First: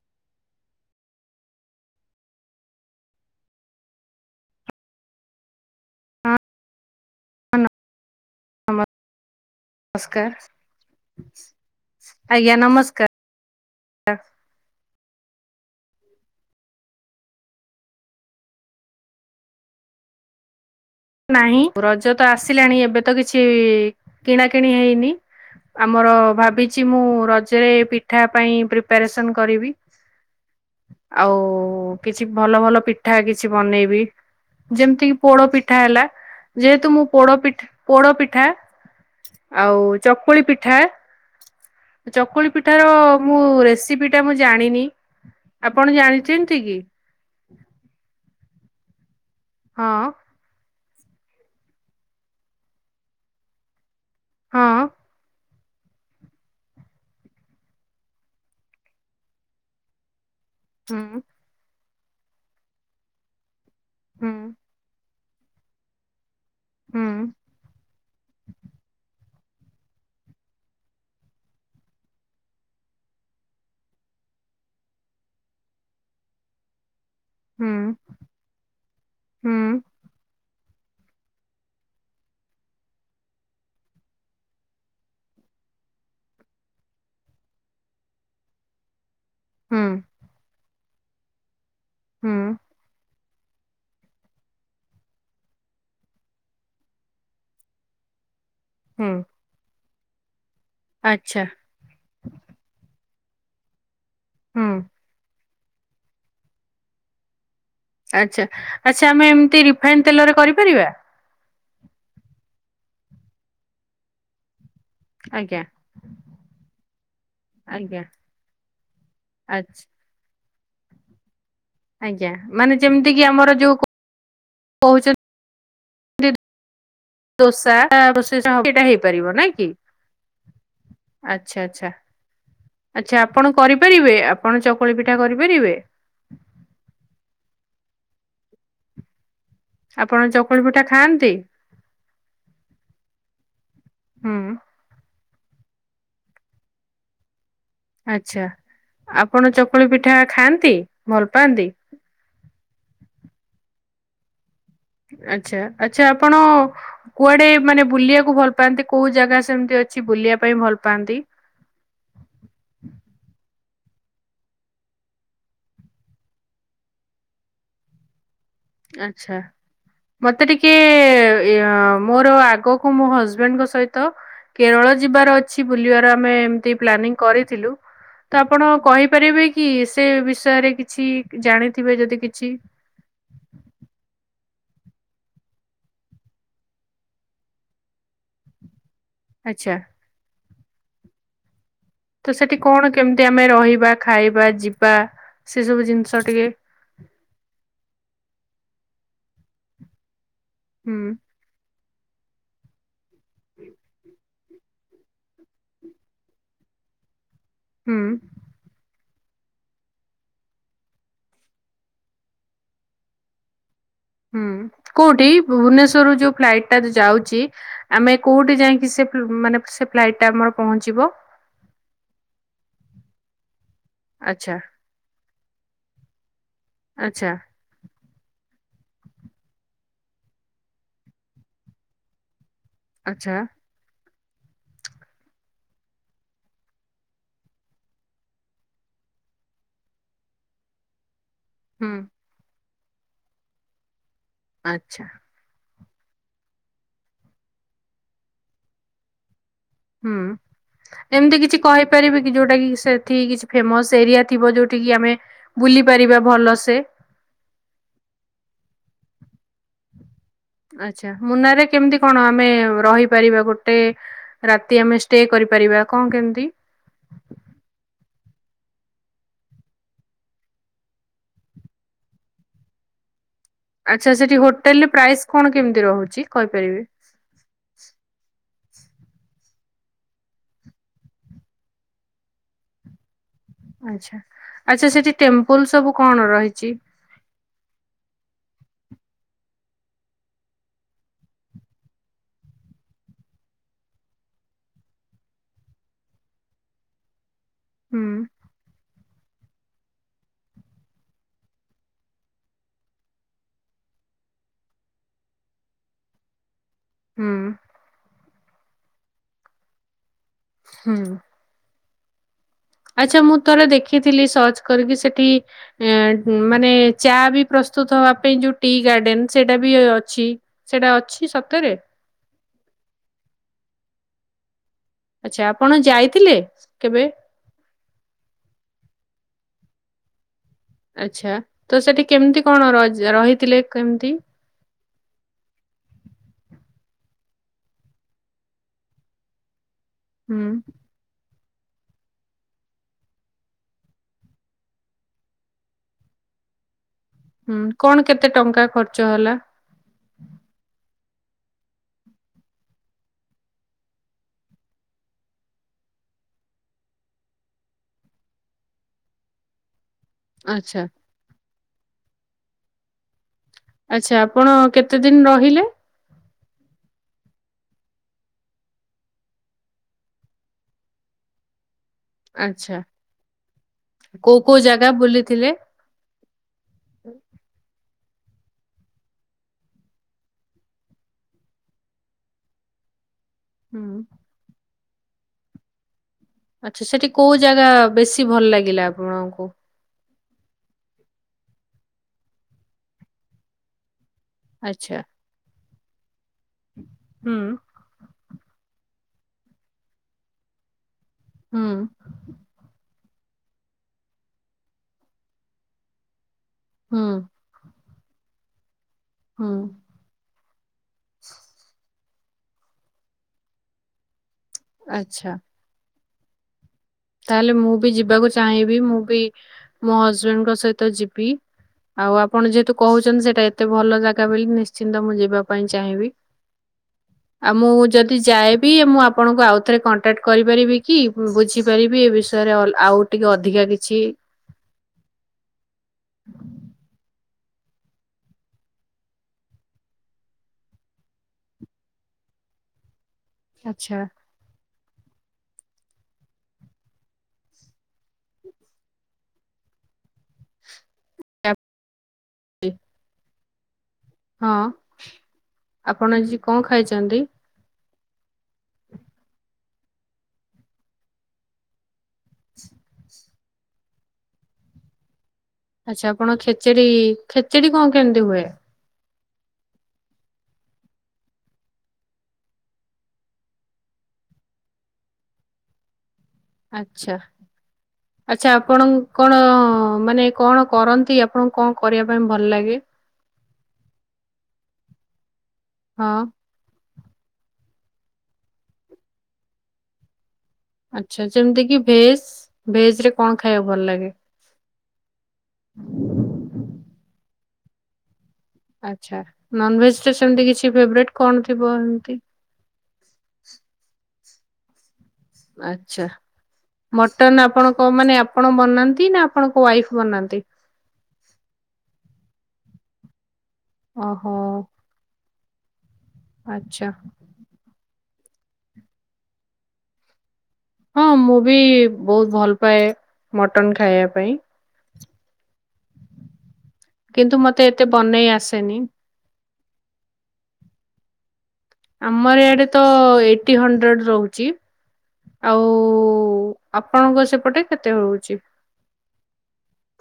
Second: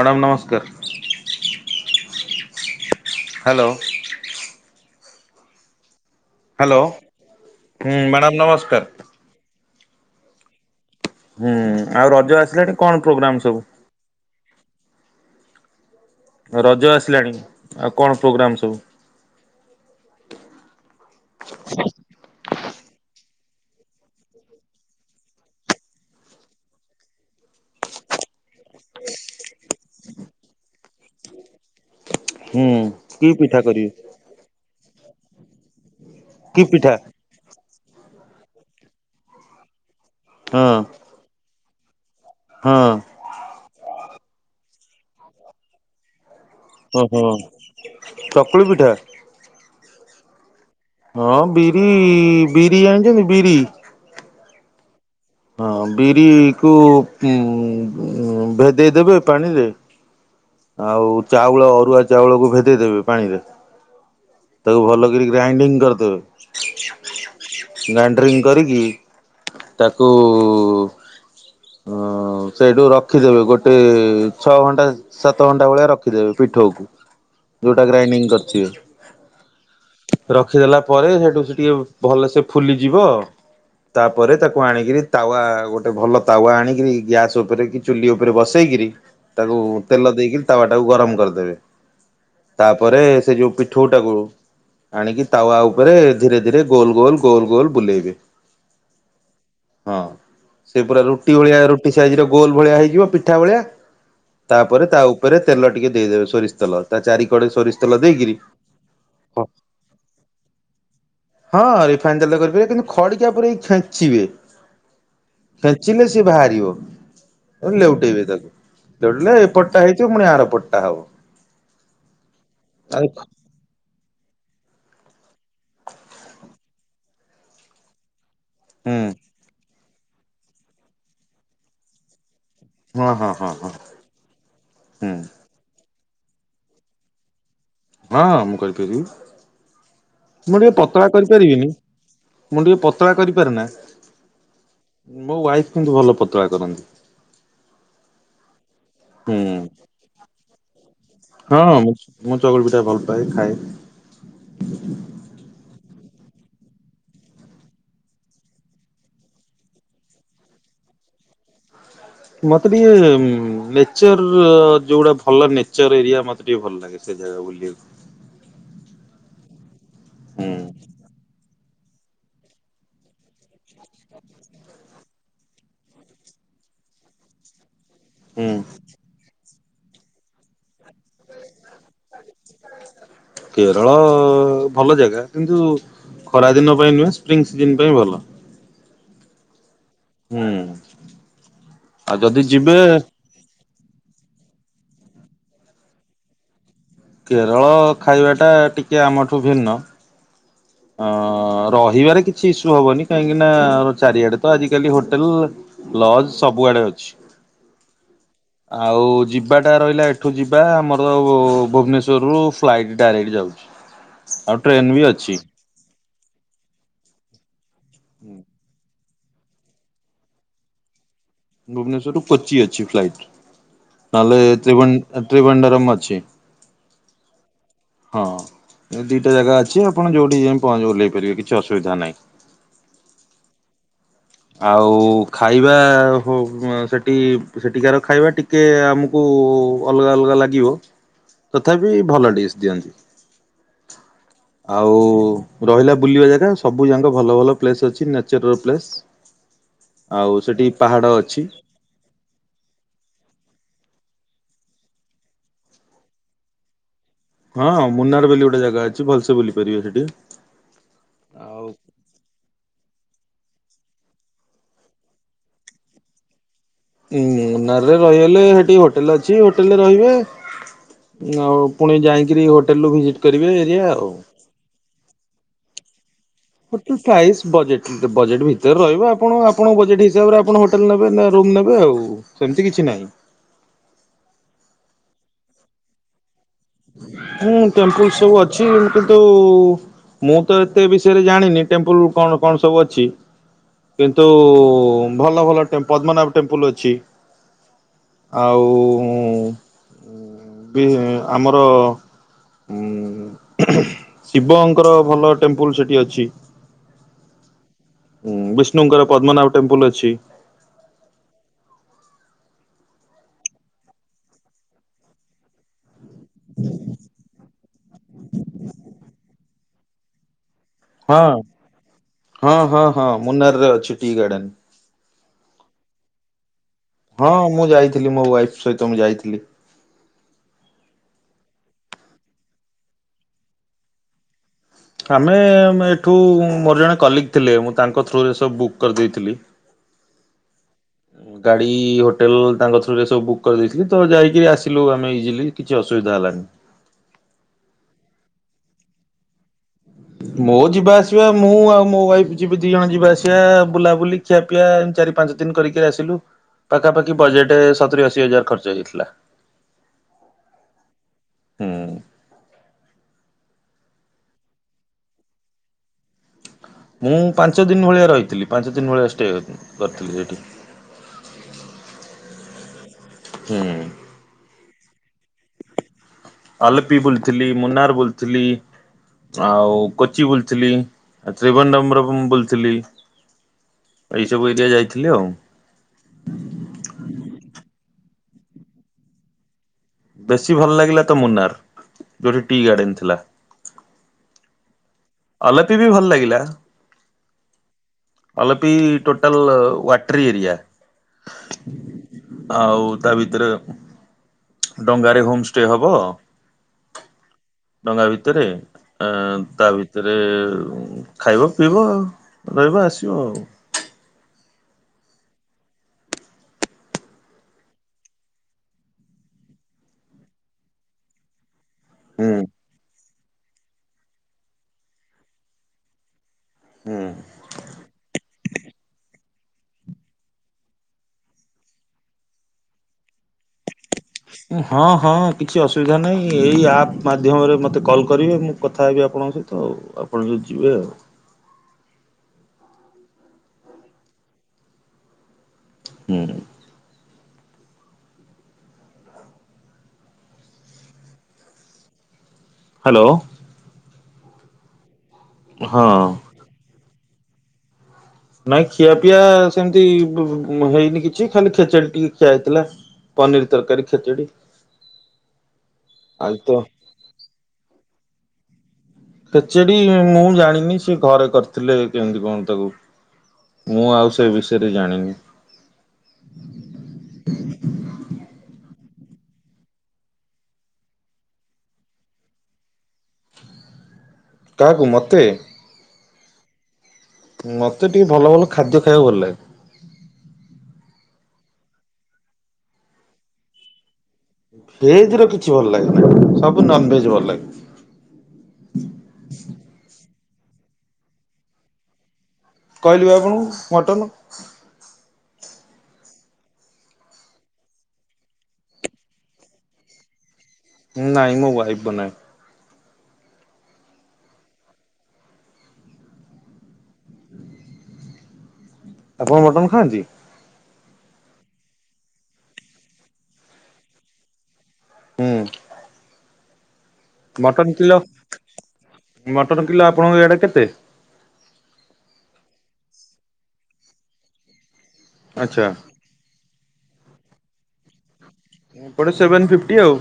Madam ନମସ୍କାର hello. ହଁ। Hello ହଁ ମ୍ୟାଡ଼ାମ ନମସ୍ ନମ ନମସ୍କାର। ହୁଁ ଆଉ ରଜ ଆଜ୍ଞା ଆସିଲାଣି କଣ ନମସ୍କାର ପ୍ରୋଗ୍ରାମ ସବୁ? ହଁ ରଜ ଆସିଲାଣି ଆଉ କଣ ପ୍ରୋଗ୍ରାମ୍ ସବୁ? ନାହିଁ ରଜ ତ ଆସିଲାଣି, ଏବେ ତ କିଛି କିଣାକିିଣି ହେଇନି। ଆମର ଭାବିଚି ମୁଁ ରଜରେ ପିଠା ପାଇଁ ପ୍ରିପାରେସନ୍ କରିବି। ଆଉ କିଛି ଭଲ ହୁଁ ଭଲ ପିଠା କି କିଛି କରିବେ ବନେଇବି, ଯେମିତି କିି ପୋଡ ପିଠା ହେଲା। କି ଯେହେତୁ ପିଠା ମୁଁ ପୋଡ ପିଠା ପୋଡ ପିଠା ଆଉ ଚକୁଳି ହଁ ପିଠା ଚକୁଳି ପିଠାର ହଁ। ମୁଁ ରେସିପିଟା ମୁଁ ଜାଣିନି, ଆପଣ ଜାଣିଚନ୍ତି କି? ଓ ହୋ ଚକୁଳି ପିଠା? ହଁ। ହଁ ବିରି ବିରି ଜାଣିଚନ୍ତି ବିରି? ହଁ। ହଁ ବିରିକୁ ଉଁ - ଉଁ ଭେଦେଇ ଦେବେ ପାଣିରେ ହୁଁ ଆଉ ଚାଉଳ ଅରୁଆ ଚାଉଳକୁ ଭେଦେଇଦବେ ପାଣିରେ। ହୁଁ ତାକୁ ଭଲ କରି ଗ୍ରାଇଣ୍ଡିଙ୍ଗ କରିଦେବେ। ହୁଁ। ଗାଇଣ୍ଡ୍ରିଙ୍ଗ କରିକି ତାକୁ ହଁ ସେଇଠୁ ରଖିଦେବେ, ଗୋଟେ ଛଅ ଘଣ୍ଟା ସାତ ଘଣ୍ଟା ଭଳିଆ ରଖିଦେବେ ପିଠୋକୁ, ହୁଁ ଯଉଟା ଗ୍ରାଇଣ୍ଡିଙ୍ଗ ହୁଁ। କରିଥିବେ। ରଖିଦେଲା ପରେ ସେଠୁ ସେ ଟିକେ ଭଲସେ ଫୁଲିଯିବ ଆଉ। ତାପରେ ତାକୁ ଆଣିକିରି ତାୱା ଗୋଟେ ଭଲ ତାୱା ଆଣିକିରି ଗ୍ୟାସ ଉପରେ କି ଚୁଲି ଉପରେ ବସେଇକରି ତାକୁ ହୁଁ ତେଲ ଦେଇକରି ତାୱ ଟାକୁ ଗରମ କରିଦେବେ। ହୁଁ ତାପରେ ସେ ଯୋଉ ପିଠୁ ଟା କୁ ଆଣିକି ତାୱା ଉପରେ ଧୀରେ ଧୀରେ ଗୋଲ ଗୋଲ ଗୋଲ ଗୋଲ ବୁଲେଇବେ। ହୁଁ। ହଁ ସେ ପୁରା ରୁଟି ଆଚ୍ଛା ଭଳିଆ ରୁଟି ସାଇଜରେ ଗୋଲ ଭଳିଆ ହେଇଯିବ ପିଠା ଭଳିଆ। ହୁଁ ତାପରେ ତା ଉପରେ ତେଲ ଟିକେ ଦେଇଦେବେ ସୋରିଷ ତେଲ, ତା ଚାରି କଡେ ସୋରିଷ ତେଲ ଦେଇକିରି ଆଚ୍ଛା ଆଚ୍ଛା ଆମେ ଏମିତି ରିଫାଇନ ତେଲରେ କରିପାରିବା? ହଁ ରିଫାଇନ୍ ତାେଲେ କରିପାରିବେ, କିନ୍ତୁ ଖଡ଼ିକା ପରେରେଇ ଖେଞ୍ଚିବେ। ଆଜ୍ଞା ଫେଚିଲେ ସି ବାହାରିବ, ଆଉ ଆଜ୍ଞା ଲେଉଟେଇବେ ତାକୁ ଲେଉଟିଲେ ଏପ ଆଚ୍ଛା [unintelligible] ମୁଣିି ଆରପଟ ହବ। ଆଜ୍ଞା ମାନେ ଆଉ ଯେମିତି କି ଆମର ଯୋଉ କହୁଛନ୍ତି। ଦୋସା [unintelligible] ସେଇଟା ହୁଁ ହେଇପାରିବ ନାଇ କି ଆଚ୍ଛା ଆଚ୍ଛା। ହଁ ଆଚ୍ଛା ହଁ ହଁ ଆପଣ ହଁ କରିପାରିବେ ଆପଣ ଚକୁଳି ହୁଁ ପିଠା କରିପାରିବେ? ହଁ ହଁ ମୁଁ କହିପାରିବି, ଆପଣ ମୁଁ ଚକୁଳି ଟିକେ ପିଠା ପତଳା ଖାଆନ୍ତି କରିପାରିବିନି। ମୁଁ ଟିକେ ପତଳା କରିପାରେ ନା ହୁଁ ମୋ ୱାଇଫ କିନ୍ତୁ ଭଲ ପତଳା କରନ୍ତି। ଆଚ୍ଛା ହୁଁ ଆପଣ ଚକୁଳି ପିଠା ଖାଆନ୍ତି? ଭଲ ହଁ ପାଆନ୍ତି ମୁଁ ମୁଁ ଚକୁଳି ପିଠା ଭଲ ପାଏ ଖାଏ। ଆଚ୍ଛା ଆଚ୍ଛା ଆପଣ କୁଆଡେ ମାନେ ବୁଲିବାକୁ ଭଲ ପାଆନ୍ତି କୋଉ ଜାଗା ସେମିତି ଅଛି ବୁଲିବା ପାଇଁ ଭଲ ପାଆନ୍ତି? ମତେ ଟିକେ ନେଚର ଯୋଉଗୁଡା ଭଲ ନେଚର ଏରିଆ ମତେ ଟିକେ ଭଲ ଲାଗେ। ସେ ଜାଗା ବୁଲିବାକୁ। ଆଛା ମତେ ହୁଁ ଟିକେ ମୋର ଆଗକୁ ମୋ ହଜବେଣ୍ଡଙ୍କ ସହିତ କେରଳ ଯିବାର ଅଛି ବୁଲିବାର ଆମେ ଏମତି ପ୍ଲାନିଂ କରିଥିଲୁ। ତ ହୁଁ ଆପଣ କହିପାରିବେ କି ସେ ବିଷୟରେ କିଛି ଜାଣିଥିବେ ଯଦି କିଛି କେରଳ ଭଲ ଜାଗା କିନ୍ତୁ ଖରାଦିନ ପାଇଁ ନୁହେଁ ସ୍ପ୍ରିଙ୍ଗ ସିଜିନ ପାଇଁ ଭଲ। ଆଚ୍ଛା। ହୁଁ। ଆଉ ତ ଯଦି ସେଠି ଯିବେ କଣ କେମିତି ଆମେ ରହିବା ଖାଇବା ଯିବା ସେ ସବୁ ଜିନିଷ ଟିକେ? କେରଳ ଖାଇବାଟା ଟିକେ ଆମଠୁ ଭିନ୍ନ। ହୁଁ ଅ ରହିବାରେ କିଛି ଇସ୍ୟୁ ହବନି, କାହିଁକି ନା ଚାରିଆଡେ ତ ଆଜିକାଲି ହୋଟେଲ ଲଜ ସବୁଆଡେ ଅଛି। ହୁଁ। ଆଉ ଯିବାଟା ରହିଲା ଏଠୁ ଯିବା ଆମର ଭୁବନେଶ୍ୱରରୁ ଫ୍ଲାଇଟ୍ ଡାଇରେକ୍ଟ ଯାଉ ହ ହୁଁ କୋଉଠି ଭୁବନେଶ୍ରରୁୁ ଯୋଉ ଫ୍ଲାଇଟ ଟା ଯାଉଛି ଆମେ କୋଉଠି ଯାଇକି ସେ ମାନେ ସେ ଫ୍ଲାଇଟ୍ଟା ଆମର ପହଞ୍ଚିବ? ଭୁବନେଶ୍ୱର ରୁ କୋପଚି ଅଛି ଫ୍ଲାଇଟ୍ ଆଚ୍ଛା ନହେଲେ୍ର ତ୍ରି ତ୍ରିଭରମ୍ ଅଛି। ଆଚ୍ଛା। ହଁ ଏ ଦୁଇଟା ଜାଗା ଅଛି ଆପଣ ଯଉଁଠି ଯାଇ ଓହଲାଇ ପାରିବେ କିଛି ଅସୁବିଧା ନାହିଁ। ଆଚ୍ଛା। ଆଉ ଖାଇବା ହ ସେଠି ସେଠିକାର ଖାଇବା ଟିକ ଟିକେ ଆମକୁ ଅଲଗା ଅଲଗା ଲାଗିବ। ହୁଁ ତଥାପି ଭଲ ଡସ୍ ଦିଅନ୍ତି। ଆଚ୍ଛା ଆଉ ରହିଲା ବୁଲିବା ଜାଗା ସବୁ ଯାକ ଭଲ ଭଲ ପ୍ଲେସ ଅଛି ନେଚର ପ୍ଲେସ। ହୁଁ ଏମିତି ଅଛି କିଛି କହ ହେଇ ପାରିବକି ଯୋଉଟା କି ସେଠ କିଛି ଫେମସ ଏରିଆ ଥିବ ଯୋଉଠ କି ଆମେ ବୁଲି ପାରିବା ଭଲସେ। ହଁ ମୁନାର ବୋଲି ଗୋଟେ ଜାଗା ଅଛି ଭଲସେ ବୁଲି ପାରିବେ ସେଠି। ଆଚ୍ଛା ମୁନାରେ ଆଉ କେମିତି କଣ ଆମେ ରହିପାରିବା ଗୋଟେ ରାତି ଆମେ ଷ୍ଟେ କରିପାରିବା କଣ କେମିତି? ମୁନାରେ ରହିଗଲେ ହେଟି ହୋଟେଲ ଅଛି ହୋଟେଲରେ ରହିବେ। ଆଉ ପୁଣି ଯାଇକିରି ହୋଟେଲେରୁ ଭିଜିଟ୍ କରିବେ। ଏରିଆ ଆଉ। ଆଚ୍ଛା ସେଠି ହୋଟେଲେରେ ପ୍ରାଇସ୍ କଣ କେମିତି ରହୁଚି? [unintelligible] ପ୍ରାଇସ୍ ବଜେଟ୍ ବଜେଟ୍ ଭିତରେ ରହିବ ଆପଣ ଆପଣଙ୍କ ବଜେଟ୍ ହିସାବରେ ଆପଣ ହୋଟେଲ୍ ନେବେ ନା ରୁମ୍ ନେବେ ଆଉ। ସେମିତି କିଛି ନାହିଁ। ଆଚ୍ଛା ଆଛା ସେଠି ଟେମ୍ପଲ ସବୁ କଣ ରହିଚି? ହୁଁ ଟେମ୍ପଲ ସବୁ ଅଛି କିନ୍ତୁ ମୁଁତ ଏତେ ବିଷୟରେ ଜାଣିନି ଟେମ୍ପଲ କଣ କଣ ସବୁ ଅଛି। କିନ୍ତୁ ଭଲ ଭଲ ଟେମ୍ପୁ ପଦ୍ମନାଭ ଟେମ୍ପୁଲ୍ ଅଛି। ହୁଁ ଆଉ ବି ଆମର ଉ ଶିବଙ୍କର ଭଲ ଟେମ୍ପୁଲ ସେଠି ଅଛି। ହୁଁ। ହଁ ବିଷ୍ଣୁଙ୍କର ପଦ୍ମନାଭ ଟେମ୍ପଲ ଅଛି। ହୁଁ। ଆଚ୍ଛା ମୁଁ ଥରେ ଦେଖିଥିଲି ସର୍ଚ୍ଚ କରିକି ସେଠି ଉ ମାନେ ଚା ବି ପ୍ରସ୍ତୁତ ହେବା ପାଇଁ ଯେଉଁ ଟି ଗାର୍ଡେନ ସେଇଟାବି ଅଛି ସେଇଟା ଅଛି ହଁ ସତରେ? ହଁ ହଁ ହଁ ମୁନାରରେ ଅଛି ଟି ଗାର୍ଡେନ୍। ଆଚ୍ଛା ଆପଣ ଯାଇଥିଲେ କେବେ? ହଁ ମୁଁ ଯାଇଥିଲି ମୋ ୱାଇଫ ସହିତ ମୁଁ ଯାଇଥିଲି। ଆଛା ତସେଠି କେମିତି କଣ ର ରହିଥିଲେ କେମିତି? ଆମେ ଏଠୁ ମୋର ଜଣେ କଲିକ୍ ଥିଲେ ମୁଁ ତାଙ୍କ ଥ୍ରୁରେ ସବୁ ବୁକ୍ କରିଦେଇଥିଲି। [inaudible] ହୁଁ। ହୁ‌। ଗାଡ଼ି ହୋଟେଲ୍ ତାଙ୍କ ଥ୍ରୁରେ ସବୁ ବୁକ୍ କରିଦେଇଥିଲି ତଯାଇକିରି ଆସିଲୁ ଆମେ ଇଜିଲି କିଛି ଅସୁବିଧା ହେଲାନି। ହୁଁ କଣ କେତେ ଟଙ୍କା ଖର୍ଚ୍ଚ ହେଲା? ମୋ ଯିବା ଆସିବା ମୁଁ ଆଉ ମୋ ୱାଇଫ ଯିବି ଦି ଜଣ ଯିବା ଆସିବା ବୁଲାବୁଲି ଖିଆ ପିଆ ଚାରି ପାଞ୍ଚ ଦିନ କରିକି ଆସିଲୁ ପାଖାପାଖି ବଜେଟ ସତୁର ଅଶୀ ହଜାର ଖର୍ଚ୍ଚ ହେଇଯାଇଥିଲା। ଆଚ୍ଛା। ହଁ। ଆଚ୍ଛା ଆପଣ କେତେ ଦିନି ରହିଲେ? ମୁଁ ପାଞ୍ଚ ଦିନ ଭଳିଆ ରହିଥିଲି ପାଞ୍ଚ ଦିନ ଭଳିଆ ଷ୍ଟେ କରିଥିଲି ସେଠି। ଆଚ୍ଛା। ହୁଁ। କୋଉ କୋଉ ଜାଗା ବୁଲିଥିଲେ? ଆଲପି ବୁଲିଥିଲି ମୁନାର ବୁଲିଥିଲି ଆଉ କୋଚି ବୁଲିଥିଲି ଆଉ ତ୍ରିବନବରମ୍ ବୁଲିଥିଲି। ହୁଁ। ଏଇ ସବୁ ଏରିଆ ଯାଇଥିଲି ଆଉ। ଆଚ୍ଛା ସେଠି କୋଉ ଜାଗା ବେଶୀ ଭଲ ଲାଗିଲା ଆପଣଙ୍କୁ? ବେଶୀ ଭଲ ଲାଗିଲାତ ମୁନାର ଯୋଉଠି ଟି ଗାର୍ଡେନ ଥିଲା। ଆଚ୍ଛା। ଅଲପିବି ଭଲ ଲାଗିଲା। ହୁଁ। ଆଲୋପି ଟୋଟଲ ୱାଟର ଏରିଆ। ହୁଁ ଆଉ ତା ଭିତରେ ଡଙ୍ଗାରେ ହୋମ ଷ୍ଟେ ହବ। ହୁଁ। ଡଙ୍ଗା ଭିତରେ ଅ ହୁଁ ତା ଭିତ ସେଥିରେ ଖାଇବ ପିଇବ ରହିବ ଆସିବ ଆଉ। ଆଛା। ତାହେଲେ ମୁଁ ବି ଯିବାକୁ ଚାହିଁବି ମୁଁ ବି ମୋ ହଜବେଣ୍ଡଙ୍କ ସହିତ ଯିବି। ଆଉ ହୁଁ ଆପଣ ଯେହେତୁ କହୁଚନ୍ତି ସେଇଟା ଏତେ ଭଲ ଜାଗା ବୋଲି ନିଶ୍ଚିନ୍ତ ମୁଁ ଯିବା ପାଇଁ ଚାହିଁବି। ହୁଁ। ଆଉ ମୁଁ ଯଦି ଯାଏବି ମୁଁ ଆପଣଙ୍କୁ ଆଉଥରେ କଣ୍ଟାକ୍ଟ କରିପାରିବି କି ବୁଝି ପାରିବି ଏ ବିଷୟରେ ଅଲ ଆଉ ଟିକେ ଅଧିକା କିଛି ହଁ ହଁ କିଛି ଅସୁବିଧା ନାହିଁ ଏହିଇ ଆପ୍ ମାଧ୍ୟମରେ ମୋତେ କଲ୍ କରିବେ ମୁଁ କଥା ହେବି ଆପଣଙ୍କ ସହିତ ଆଉ ଆପଣ ଯଦି ଯିବେ ଆଉ ଆଛା। ହୁଁ। ହ୍ୟାଲୋ। ହଁ ହଁ। ଆପଣ ଆଜି କଣ ଖାଇଚନ୍ତି। ନାଇଁ ଖିଆ ପିଆ ସେମିତି ବ ହେଇନି କିଛି ଖାଲି ଖେଚେଡି ଟିକେ ଖିଆ ହେଇଥିଲା। ପାନିର ତରକାରୀ ଖେଚିିଡି। ଆଚ୍ଛା ଆପଣ ଖେଚେଡି ଖେଚେଡି କଣ କେମିତି ହୁଏ? କେଚେଡି ମୁଁ ଜାଣିନି ସେ ଘରେ କରିଥିଲେ କେମିତି କଣ ତାକୁ। ମୁଁ ଆଉ ସେ ବିଷୟରେ ଜାଣିନି। ଆଛା। ହ। ଆଚ୍ଛା ଆପଣ କଣ ମାନେ କଣ କରନ୍ତି ଆପଣଙ୍କୁ କଣ କରିବା ପାଇଁ ଭଲ ଲାଗେ? କାହାକୁ ମୋତେ? ହଁ। ମତେ ଟିକେ ଭଲ ଭଲ ଖାଦ୍ୟ ଖାଇବାକୁ ଭଲ ଲାଗେ। ଆଛା ଯେମିତି କି ଭେଜ ଭେଜ ରେ କଣ ଖାଇବାକୁ ଭଲ ଲାଗେ? ଭେଜ୍ ର କିଛି ଭଲ ଲାଗେନା ସବୁ ନନ୍ ଭେଜ୍ ଭଲ ଲାଗେ। ଆଛା ନନ୍ ଭେଜ୍ ରେ ସେମିତି କିଛି ଫେବରେଟ୍ କଣ ଥିବ ଏମତି? କହିଲି ବା ଆପଣଙ୍କୁ ମଟନ୍। ଆଛା। ମଟନ ଆପଣଙ୍କ ମାନେ ଆପଣ ବନାନ୍ତି ନା ଆପଣଙ୍କ ୱାଇଫ୍ ବନାନ୍ତି ନାଇଁ ମଁ ୱାଇଫ୍ ବନାଏ। ଓହୋ। ଆଛା। ଆପଣ ମଟନ୍ ଖାଆନ୍ତି? ହଁ ମୁଁ ବି ବହୁତ ଭଲ ପାଏ ମଟନ ଖାଇବା ପାଇଁ। ହୁଁ। କିନ୍ତୁ ମତେ ମଟନ୍ ଏତେ କିଲୋ ବନେଇ ଆସେନି। ମଟନ୍ କିଲୋ ଆପଣଙ୍କ ଏଇ ଆଡେ କେତେ? ଆମର ଇଆଡେ ତ ଏଇଟି ହଣ୍ଡ୍ରେଡ ରହୁଚି ଆଚ୍ଛା ଆଉ ଆପଣଙ୍କ ସେପଟେ କେତେ ହଉଚି? ଏପଟେ ସେଭେନ୍ ଫିଫ୍ଟି ଆଉ।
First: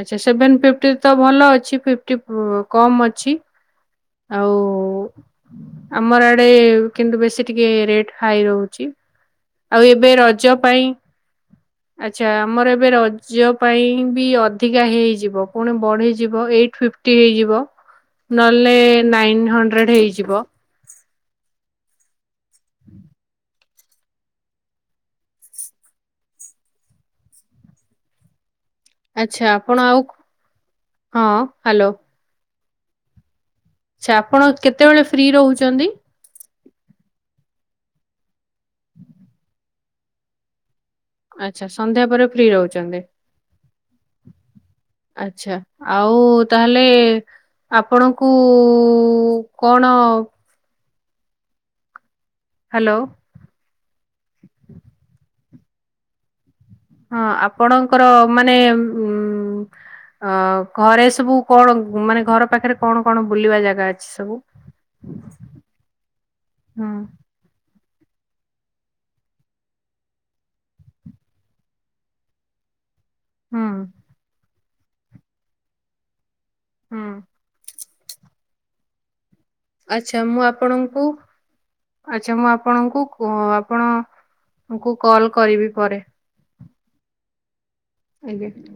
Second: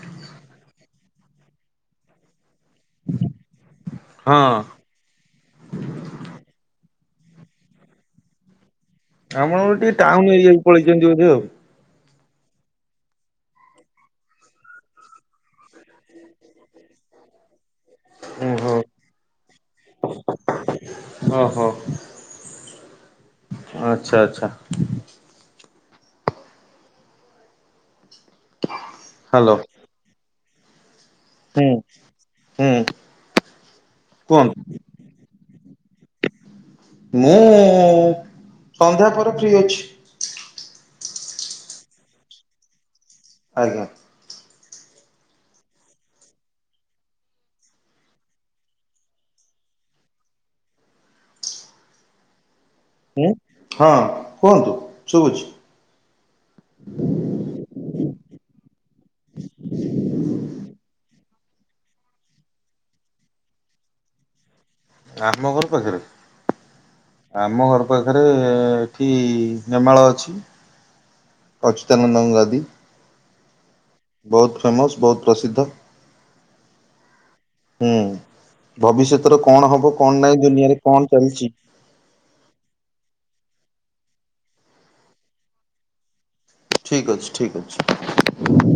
ଆଚ୍ଛା ସେଭେନ୍ ଫିଫ୍ଟି ତ ଭଲ ଅଛି ଫିପ୍ ଫିପ୍ଟି ପୁ କମ୍ ଅଛି ହଁ ଆଉ। ଆମ ଆଡେ କିନ୍ତୁ ବେଶୀ ଟିକେ ରେଟ୍ ହାଏ ରହୁଚି। ଆପଣଙ୍କର ଟିକେ ଟାଉନ ଏରିଆକୁ ପଳେଇଚନ୍ତି ବୋଧେ ଆଉ। ଆଚ୍ଛା ଆମର ଏବେ ରଜ ପାଇଁ ବି ଅ ଧିକା ହେଇଯିବ ପୁଣି ବଢ଼ୀଯିବ ଏଇଟ ଫିଫ୍ଟି ହେଇଯିବ। ନ ହେଲେ ଓହୋ ନାଇନ ହଣ୍ଡ୍ରେଡ୍ ହେଇଯିବ। ଓ ହଁ। ହୁଁ ଆଚ୍ଛା ଆଚ୍ଛା। ଆଚ୍ଛା ହ୍ୟାଲୋ ଆପଣ ଆଉ ହଁ ହୁଁ ହ୍ୟାଲୋ ହୁଁ। ଆଚ୍ଛା ଆପଣ କୁହନ୍ତୁ। କେତେବେଳେ ଫ୍ରି ରହୁଛନ୍ତି? ମୁଁ ଉଁ ସନ୍ଧ୍ୟା ପରେ ଫ୍ରି ଅଛି। ଆଛା ସନ୍ଧ୍ୟା ପରେ ଫ୍ରି ରହୁଛନ୍ତି। ଆଜ୍ଞା। ଆଛା ଆଉଁ ତା ହେଲେ ଏ ଆପଣଙ୍କୁ ଉଁ କଣ ହ୍ୟାଲୋ। ଉଁ ହଁ କୁହନ୍ତୁ ଶୁଭୁଛି। ହଁ ଆପଣଙ୍କର ମାନେ ଉଁ ଅଁ ଘରେ ସବୁ କଣ ମାନେ ଘର ପାଖରେ କଣ କଣ ବୁଲିବା ଜାଗା ଅଛି ସବୁ? ଆମଘର ପାଖରେ। ହୁଁ ଆମ ଘର ପାଖରେ ଏଁ ଏଠି ନେମାଳ ଅଛି। ଅଚ୍ୟୁତାନନ୍ଦଙ୍କ ଗାଦୀ। ଉଁ। ବହୁତ ଫେମସ୍ ବହୁତ ପ୍ରସିଦ୍ଧ। ଉଁ। ଉଁ ଭବିଷ୍ୟତରେ କଣ ହବ କଣ ଆଚ୍ଛା ମୁଁ ନାହିଁ ଦୁନିଆରେ ଆପଣଙ୍କୁ କଣ ଚାଲିଛି ଆଚ୍ଛା ମୁଁ ଆପଣଙ୍କୁ କୁଁ ଆପଣ ଙ୍କୁ କଲ କରିବି ପରେ। ଠିକ୍ ଅଛି ଠୀକ ଅଛି। ଆଜ୍ଞା।